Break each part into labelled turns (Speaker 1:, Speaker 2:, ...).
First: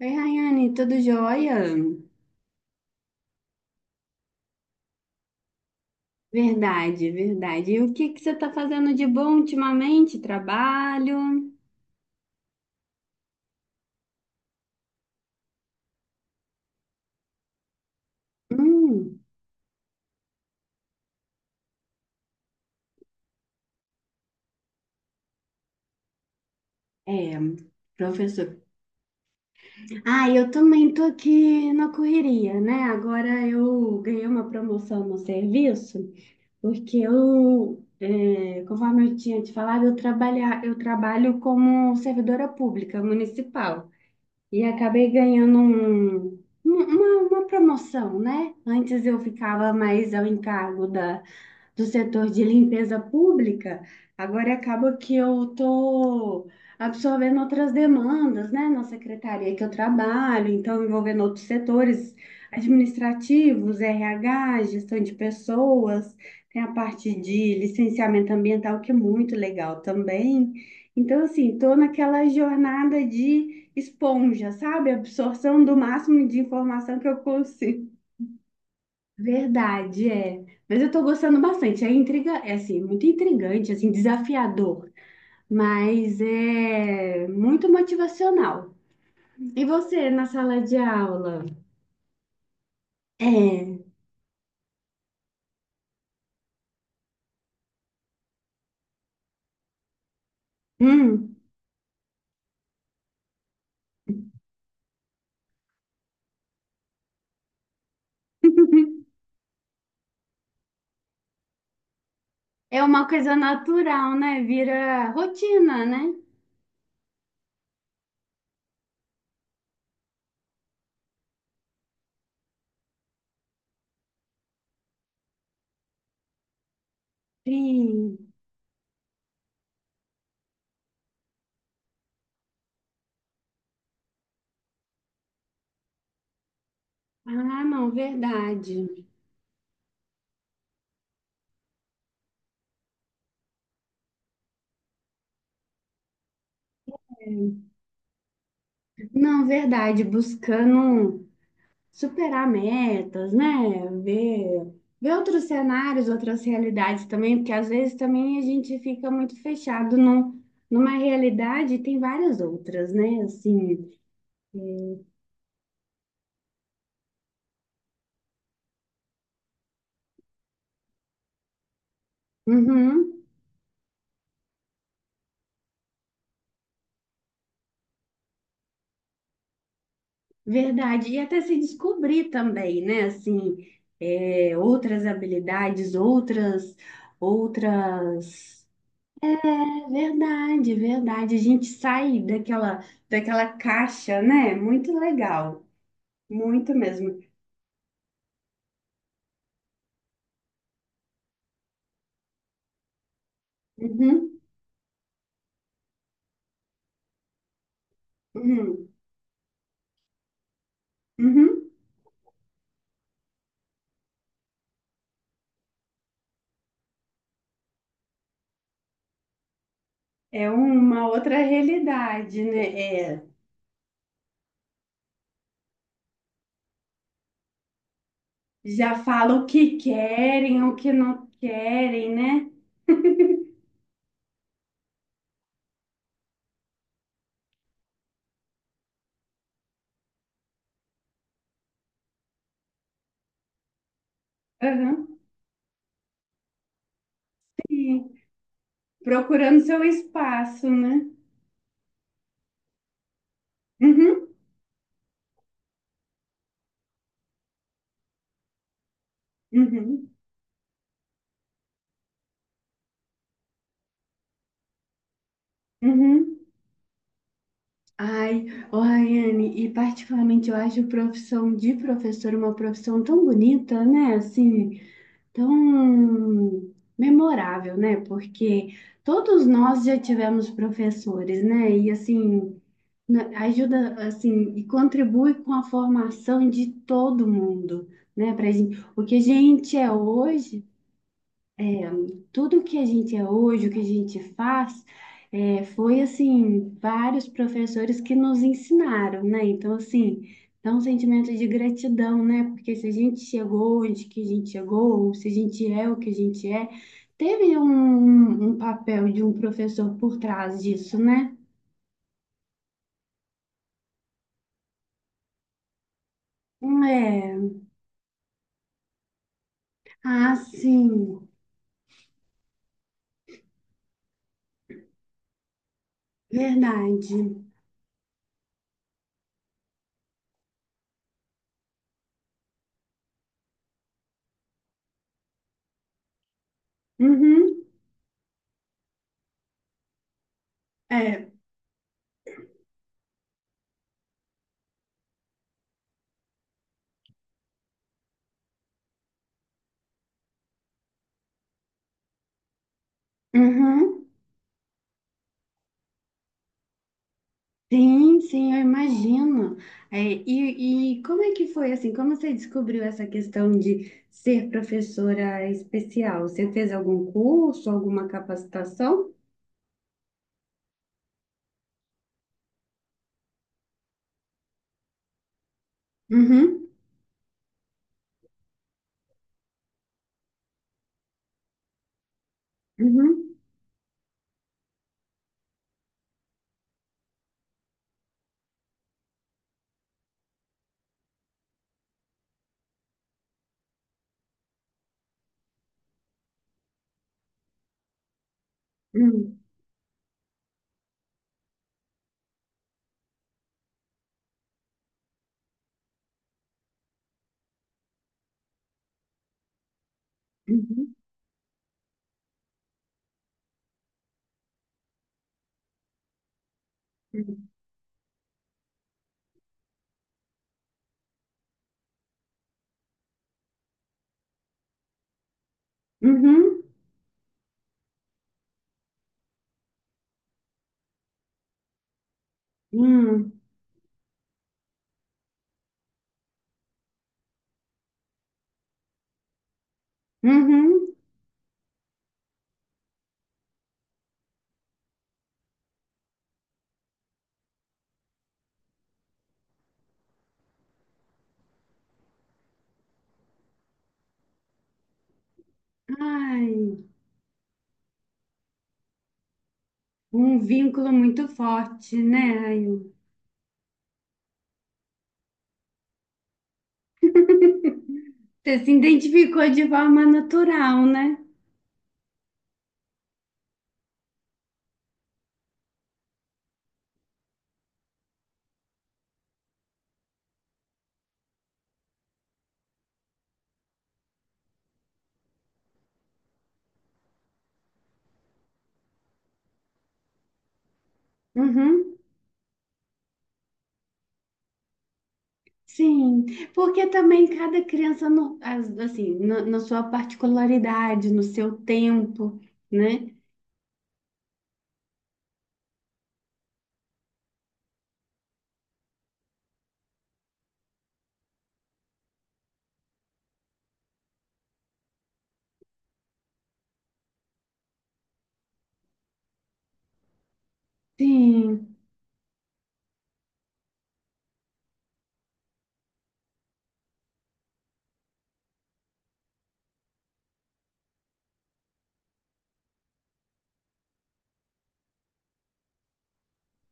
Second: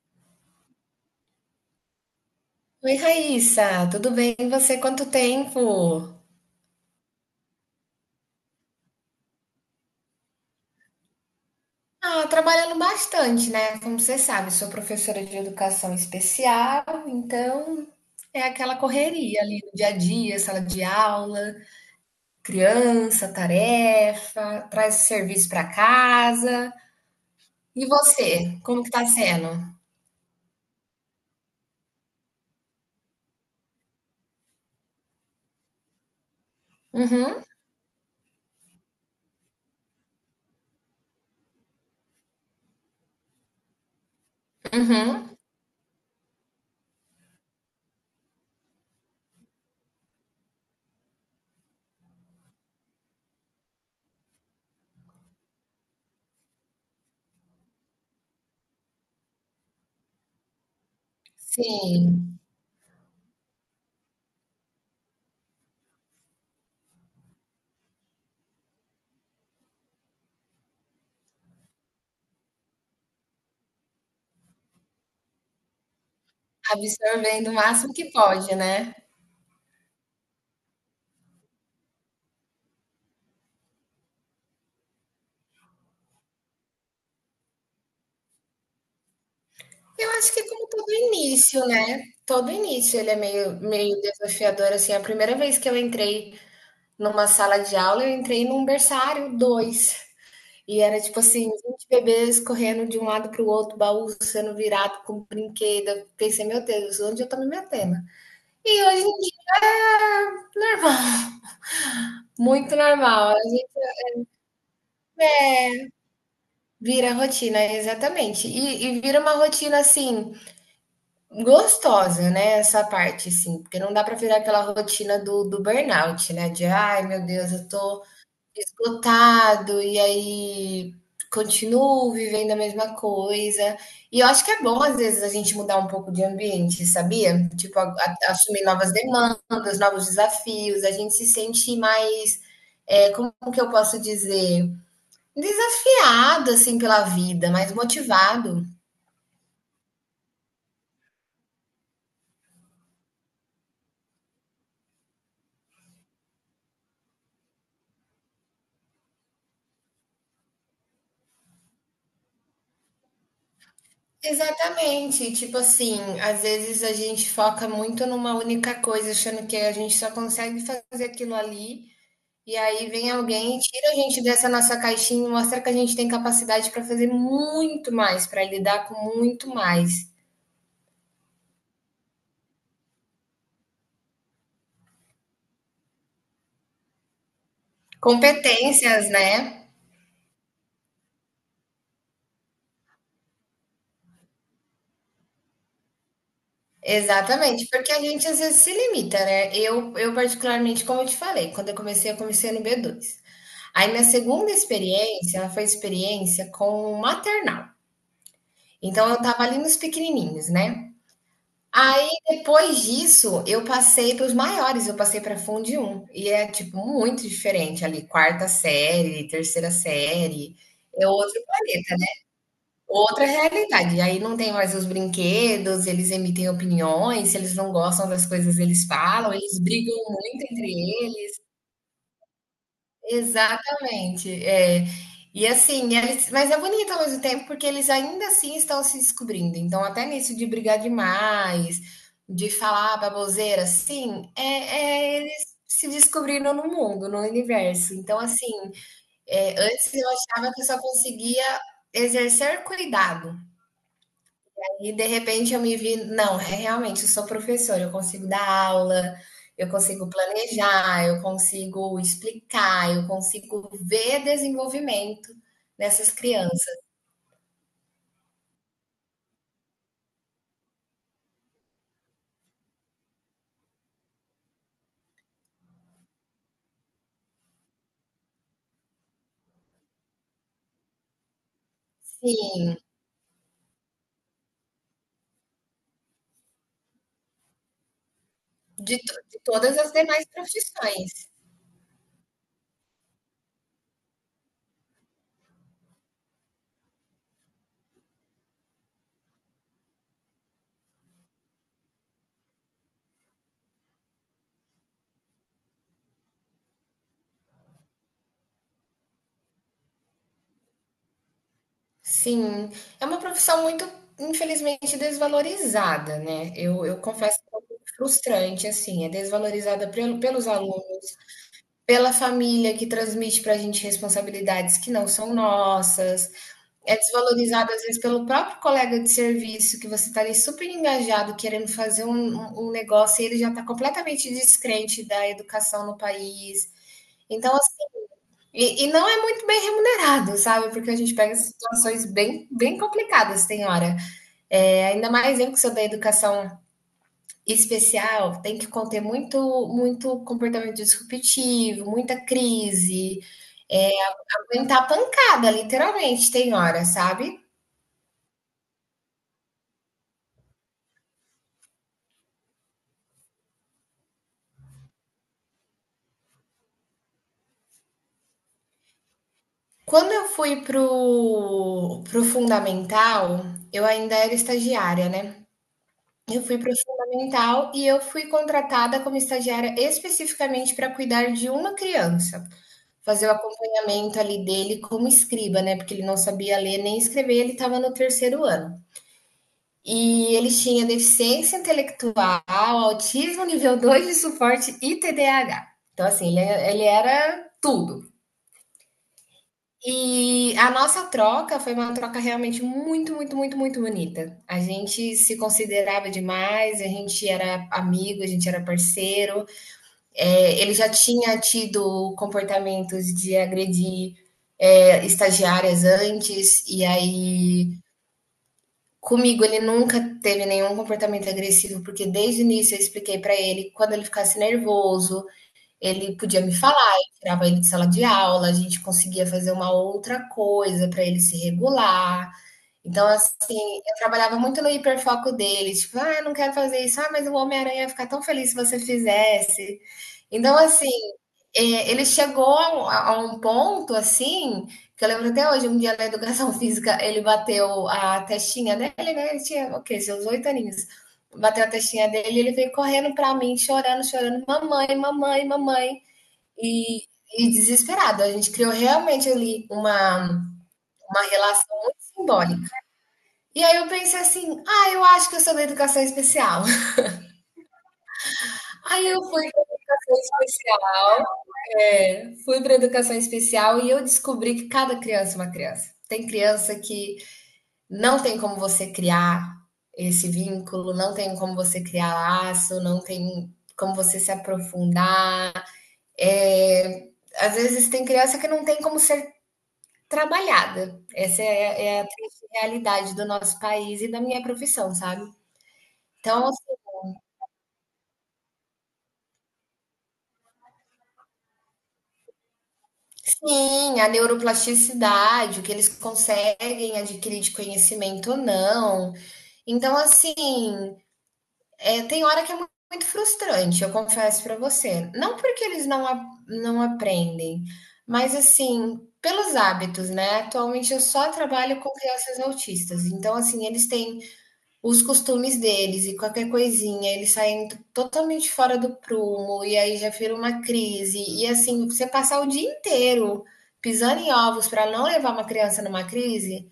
Speaker 1: Oi, Rayane, tudo jóia?
Speaker 2: Oi, Raíssa, tudo bem? E você? Quanto tempo?
Speaker 1: Verdade. E o que que você está fazendo de bom ultimamente? Trabalho?
Speaker 2: Ah, trabalhando bastante, né? Como você sabe, sou professora de educação especial, então é aquela
Speaker 1: Hum,
Speaker 2: correria ali no dia a dia, sala de aula, criança, tarefa, traz serviço para casa.
Speaker 1: é,
Speaker 2: E
Speaker 1: professor.
Speaker 2: você? Como que tá sendo?
Speaker 1: Ah, eu também tô aqui na correria, né? Agora eu ganhei uma promoção no serviço, porque
Speaker 2: Uhum,
Speaker 1: conforme eu tinha te falado, eu trabalho como servidora pública municipal. E acabei
Speaker 2: uhum.
Speaker 1: ganhando uma promoção, né? Antes eu ficava mais ao encargo da do setor de limpeza pública, agora acaba que eu estou absorvendo outras demandas, né, na secretaria que eu trabalho, então envolvendo outros setores
Speaker 2: Sim,
Speaker 1: administrativos, RH, gestão de pessoas, tem a parte de licenciamento ambiental, que é muito legal também. Então, assim, estou naquela jornada de esponja, sabe? Absorção do máximo de informação que eu
Speaker 2: absorvendo o
Speaker 1: consigo.
Speaker 2: máximo que pode, né?
Speaker 1: Verdade, é. Mas eu tô gostando bastante. É intriga, é assim, muito intrigante, assim, desafiador, mas é muito motivacional. E você,
Speaker 2: Eu
Speaker 1: na
Speaker 2: acho que é
Speaker 1: sala
Speaker 2: como
Speaker 1: de
Speaker 2: todo
Speaker 1: aula?
Speaker 2: início, né? Todo início ele é meio,
Speaker 1: É.
Speaker 2: meio desafiador, assim. A primeira vez que eu entrei numa sala de aula, eu entrei num berçário dois. E era tipo
Speaker 1: Hum.
Speaker 2: assim, 20 bebês correndo de um lado para o outro, baú sendo virado com brinquedo. Eu pensei: "Meu Deus, onde eu tô me metendo?" E hoje em dia é normal, muito
Speaker 1: É uma coisa
Speaker 2: normal. A gente
Speaker 1: natural, né? Vira rotina, né?
Speaker 2: vira rotina, exatamente. E vira uma rotina assim, gostosa, né, essa parte, assim, porque não dá para virar aquela rotina do burnout, né, de: "Ai, meu Deus, eu tô
Speaker 1: Sim.
Speaker 2: esgotado", e aí continuo vivendo a mesma coisa. E eu acho que é bom, às vezes, a gente mudar um pouco de ambiente, sabia?
Speaker 1: Ah,
Speaker 2: Tipo,
Speaker 1: não,
Speaker 2: a assumir novas
Speaker 1: verdade.
Speaker 2: demandas, novos desafios, a gente se sente mais, é como que eu posso dizer? Desafiado, assim, pela vida, mais motivado.
Speaker 1: Não, verdade. Buscando. Um superar metas, né? Ver, ver outros cenários, outras realidades também, porque às vezes também a gente fica muito fechado numa realidade e tem várias outras, né? Assim,
Speaker 2: Exatamente. Tipo assim, às vezes a gente foca muito numa única coisa, achando que a gente só consegue fazer aquilo ali, e aí vem
Speaker 1: uhum,
Speaker 2: alguém e tira a gente dessa nossa caixinha e mostra que a gente tem capacidade para fazer muito mais, para lidar com muito mais.
Speaker 1: verdade. E até se descobrir também, né? Assim, é, outras habilidades, outras, outras.
Speaker 2: Competências, né?
Speaker 1: É verdade. A gente sai daquela caixa, né? Muito legal, muito mesmo.
Speaker 2: Exatamente, porque a gente às vezes se limita, né? Eu particularmente, como eu te falei, quando eu comecei no b dois. Aí minha
Speaker 1: Uhum,
Speaker 2: segunda experiência, ela foi experiência com maternal.
Speaker 1: uhum.
Speaker 2: Então eu estava ali nos pequenininhos, né.
Speaker 1: Uhum.
Speaker 2: Aí depois disso, eu passei para os maiores, eu passei para Fundi 1 e é, tipo, muito diferente ali, quarta série, terceira
Speaker 1: É
Speaker 2: série, é
Speaker 1: uma
Speaker 2: outro
Speaker 1: outra
Speaker 2: planeta, né,
Speaker 1: realidade, né? É,
Speaker 2: outra realidade. E aí não tem mais os brinquedos, eles emitem opiniões, se eles não gostam das coisas, eles
Speaker 1: já
Speaker 2: falam,
Speaker 1: fala o
Speaker 2: eles
Speaker 1: que
Speaker 2: brigam muito
Speaker 1: querem,
Speaker 2: entre
Speaker 1: o que não
Speaker 2: eles.
Speaker 1: querem, né?
Speaker 2: Exatamente, é. E assim, eles, mas é bonito ao mesmo tempo, porque eles ainda assim estão se descobrindo, então até nisso de brigar demais, de falar baboseira, assim, é
Speaker 1: Aham.
Speaker 2: é eles se descobrindo no mundo, no universo.
Speaker 1: E
Speaker 2: Então assim,
Speaker 1: procurando seu
Speaker 2: antes eu achava que eu
Speaker 1: espaço,
Speaker 2: só
Speaker 1: né?
Speaker 2: conseguia exercer cuidado,
Speaker 1: Uhum,
Speaker 2: e de repente eu me vi, não, é realmente, eu sou professora, eu consigo dar aula, eu
Speaker 1: uhum,
Speaker 2: consigo planejar, eu consigo explicar, eu consigo ver desenvolvimento nessas
Speaker 1: uhum.
Speaker 2: crianças.
Speaker 1: Ai, ô Rayane, e particularmente eu acho a profissão de professor uma profissão tão bonita, né? Assim, tão memorável, né? Porque todos nós já tivemos professores, né? E assim,
Speaker 2: Sim,
Speaker 1: né, ajuda assim e contribui com a formação de todo mundo, né? Para gente, o que a
Speaker 2: de
Speaker 1: gente
Speaker 2: todas
Speaker 1: é
Speaker 2: as demais
Speaker 1: hoje,
Speaker 2: profissões.
Speaker 1: tudo que a gente é hoje, o que a gente faz, é, foi assim vários professores que nos ensinaram, né? Então assim dá um sentimento de gratidão, né? Porque se a gente chegou onde que a gente chegou, ou se a gente é o que a gente é, teve um um papel de um professor por trás disso, né?
Speaker 2: Sim, é uma profissão muito, infelizmente, desvalorizada, né?
Speaker 1: Então,
Speaker 2: Eu confesso que
Speaker 1: é.
Speaker 2: é um pouco frustrante, assim, é desvalorizada pelo,
Speaker 1: Ah,
Speaker 2: pelos alunos,
Speaker 1: sim.
Speaker 2: pela família que transmite para a gente responsabilidades que não são nossas. É
Speaker 1: Verdade.
Speaker 2: desvalorizado às vezes pelo próprio colega de serviço, que você está ali super engajado, querendo fazer um negócio, e ele já está completamente descrente da educação no país. Então,
Speaker 1: Uhum.
Speaker 2: assim, e não é muito bem remunerado, sabe? Porque a gente
Speaker 1: É.
Speaker 2: pega situações bem, bem complicadas, tem hora. É, ainda mais eu que sou da educação especial, tem que conter muito, muito comportamento disruptivo, muita crise, é,
Speaker 1: Uhum.
Speaker 2: aguentar pancada, literalmente, tem hora, sabe?
Speaker 1: Sim, sim, eu imagino. É, e como é que foi assim? Como você descobriu essa questão de ser professora especial? Você fez algum curso, alguma capacitação?
Speaker 2: Quando eu fui pro fundamental, eu ainda era estagiária, né. Eu fui
Speaker 1: Uhum.
Speaker 2: pro fundamental e eu fui contratada como estagiária especificamente para cuidar de uma criança, fazer o
Speaker 1: Uhum.
Speaker 2: acompanhamento ali dele como escriba, né, porque ele não sabia ler nem escrever, ele estava no 3º ano. E ele tinha deficiência intelectual, autismo nível 2 de suporte e TDAH. Então assim, ele é, ele era tudo.
Speaker 1: Uhum.
Speaker 2: E a nossa troca foi uma troca realmente muito, muito, muito, muito bonita. A gente se considerava demais, a gente era amigo, a gente era parceiro. É, ele já
Speaker 1: Uhum.
Speaker 2: tinha tido comportamentos de agredir estagiárias antes, e aí comigo, ele nunca teve nenhum comportamento agressivo, porque desde o início eu expliquei para ele: quando ele ficasse nervoso, ele podia me
Speaker 1: Uhum.
Speaker 2: falar, eu tirava ele de sala de aula, a gente conseguia fazer uma outra coisa para ele se regular. Então, assim,
Speaker 1: Uhum.
Speaker 2: eu trabalhava muito no hiperfoco dele, tipo, ah, eu não quero fazer isso, ah, mas o Homem-Aranha ia ficar tão feliz se você fizesse. Então, assim,
Speaker 1: Uhum.
Speaker 2: ele chegou a a um ponto assim, que eu lembro até hoje, um dia na educação física, ele bateu a testinha dele, né? Ele tinha, o quê? Seus 8 aninhos. Bateu a testinha dele, e ele veio correndo pra mim, chorando, chorando, mamãe, mamãe, mamãe
Speaker 1: Ai,
Speaker 2: e, e desesperado. A gente criou realmente ali
Speaker 1: um
Speaker 2: uma
Speaker 1: vínculo muito
Speaker 2: relação
Speaker 1: forte,
Speaker 2: muito
Speaker 1: né? Ai,
Speaker 2: simbólica. E aí eu pensei assim, ah, eu acho que eu sou da educação especial.
Speaker 1: você se
Speaker 2: Aí eu
Speaker 1: identificou
Speaker 2: fui
Speaker 1: de
Speaker 2: para
Speaker 1: forma natural, né?
Speaker 2: fui para educação especial e eu descobri que cada criança é uma criança. Tem criança que não tem como você criar esse vínculo, não tem como você criar laço, não tem como você se aprofundar. É, às vezes tem criança que não tem como ser trabalhada. Essa é
Speaker 1: Uhum.
Speaker 2: é a triste realidade do nosso país e da minha profissão, sabe.
Speaker 1: Sim,
Speaker 2: Então,
Speaker 1: porque também cada criança, assim, na sua particularidade, no seu tempo, né?
Speaker 2: sim, a neuroplasticidade, o que eles conseguem adquirir de conhecimento ou não. Então, assim, tem hora que é muito muito frustrante, eu confesso para você. Não porque eles não a não aprendem, mas, assim, pelos hábitos, né. Atualmente eu só
Speaker 1: Sim.
Speaker 2: trabalho com crianças autistas, então, assim, eles têm os costumes deles e qualquer coisinha, eles saem totalmente fora do prumo e aí já vira uma crise. E assim, você passar o dia inteiro pisando em ovos para não levar uma criança numa crise,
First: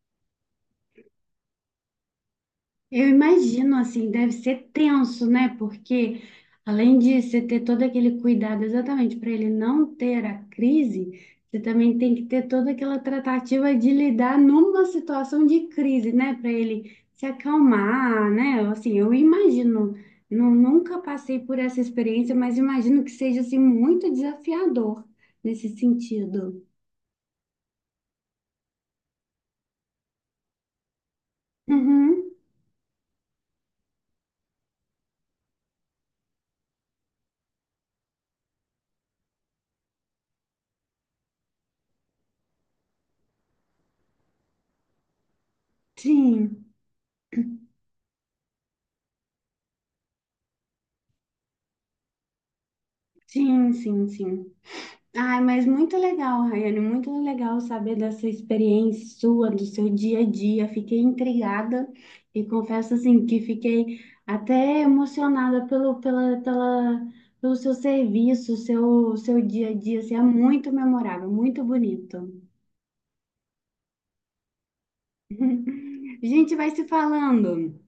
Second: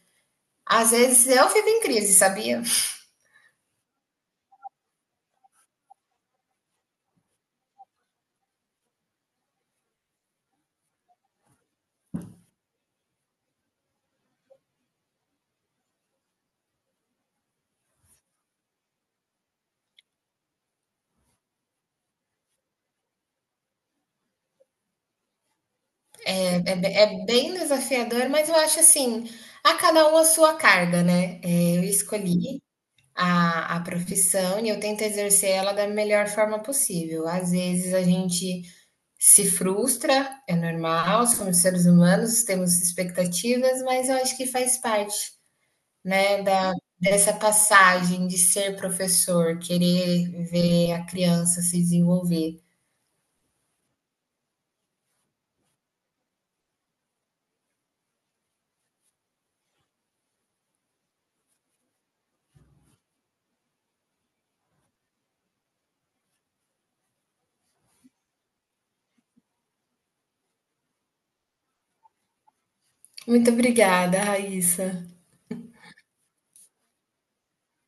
Speaker 2: às vezes eu fico em crise, sabia?
Speaker 1: Eu imagino, assim, deve ser tenso, né? Porque além de você ter todo aquele cuidado exatamente para ele não ter a crise, você também tem que ter toda aquela tratativa de lidar numa situação de crise, né? Para ele se acalmar, né? Assim, eu imagino, nunca passei por essa experiência, mas imagino que seja, assim, muito desafiador nesse
Speaker 2: É,
Speaker 1: sentido.
Speaker 2: é bem desafiador, mas eu acho assim, a cada um a sua carga, né? É, eu
Speaker 1: Uhum.
Speaker 2: escolhi a profissão e eu tento exercer ela da melhor forma possível. Às vezes a gente se frustra, é normal, somos seres humanos, temos expectativas, mas eu acho que faz parte, né,
Speaker 1: Sim,
Speaker 2: da, dessa passagem de ser professor, querer ver a criança se desenvolver.
Speaker 1: sim, sim, sim. Ai, mas muito legal, Rayane, muito legal saber dessa experiência sua, do seu dia a dia. Fiquei intrigada e confesso assim que fiquei até emocionada pelo seu serviço, seu dia a dia. Assim, é muito memorável, muito bonito.
Speaker 2: Muito obrigada, Raíssa.
Speaker 1: A gente vai se falando,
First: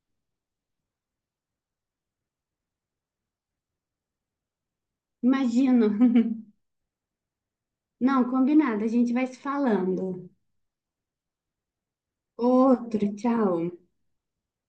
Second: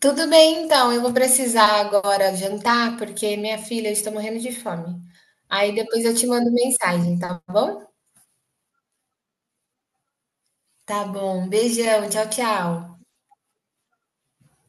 Speaker 2: Tudo bem, então, eu vou precisar agora jantar, porque minha filha está morrendo de fome. Aí
Speaker 1: imagino.
Speaker 2: depois eu te mando mensagem, tá bom?
Speaker 1: Não, combinado, a gente vai se falando.
Speaker 2: Tá bom, beijão, tchau, tchau.
Speaker 1: Outro, tchau.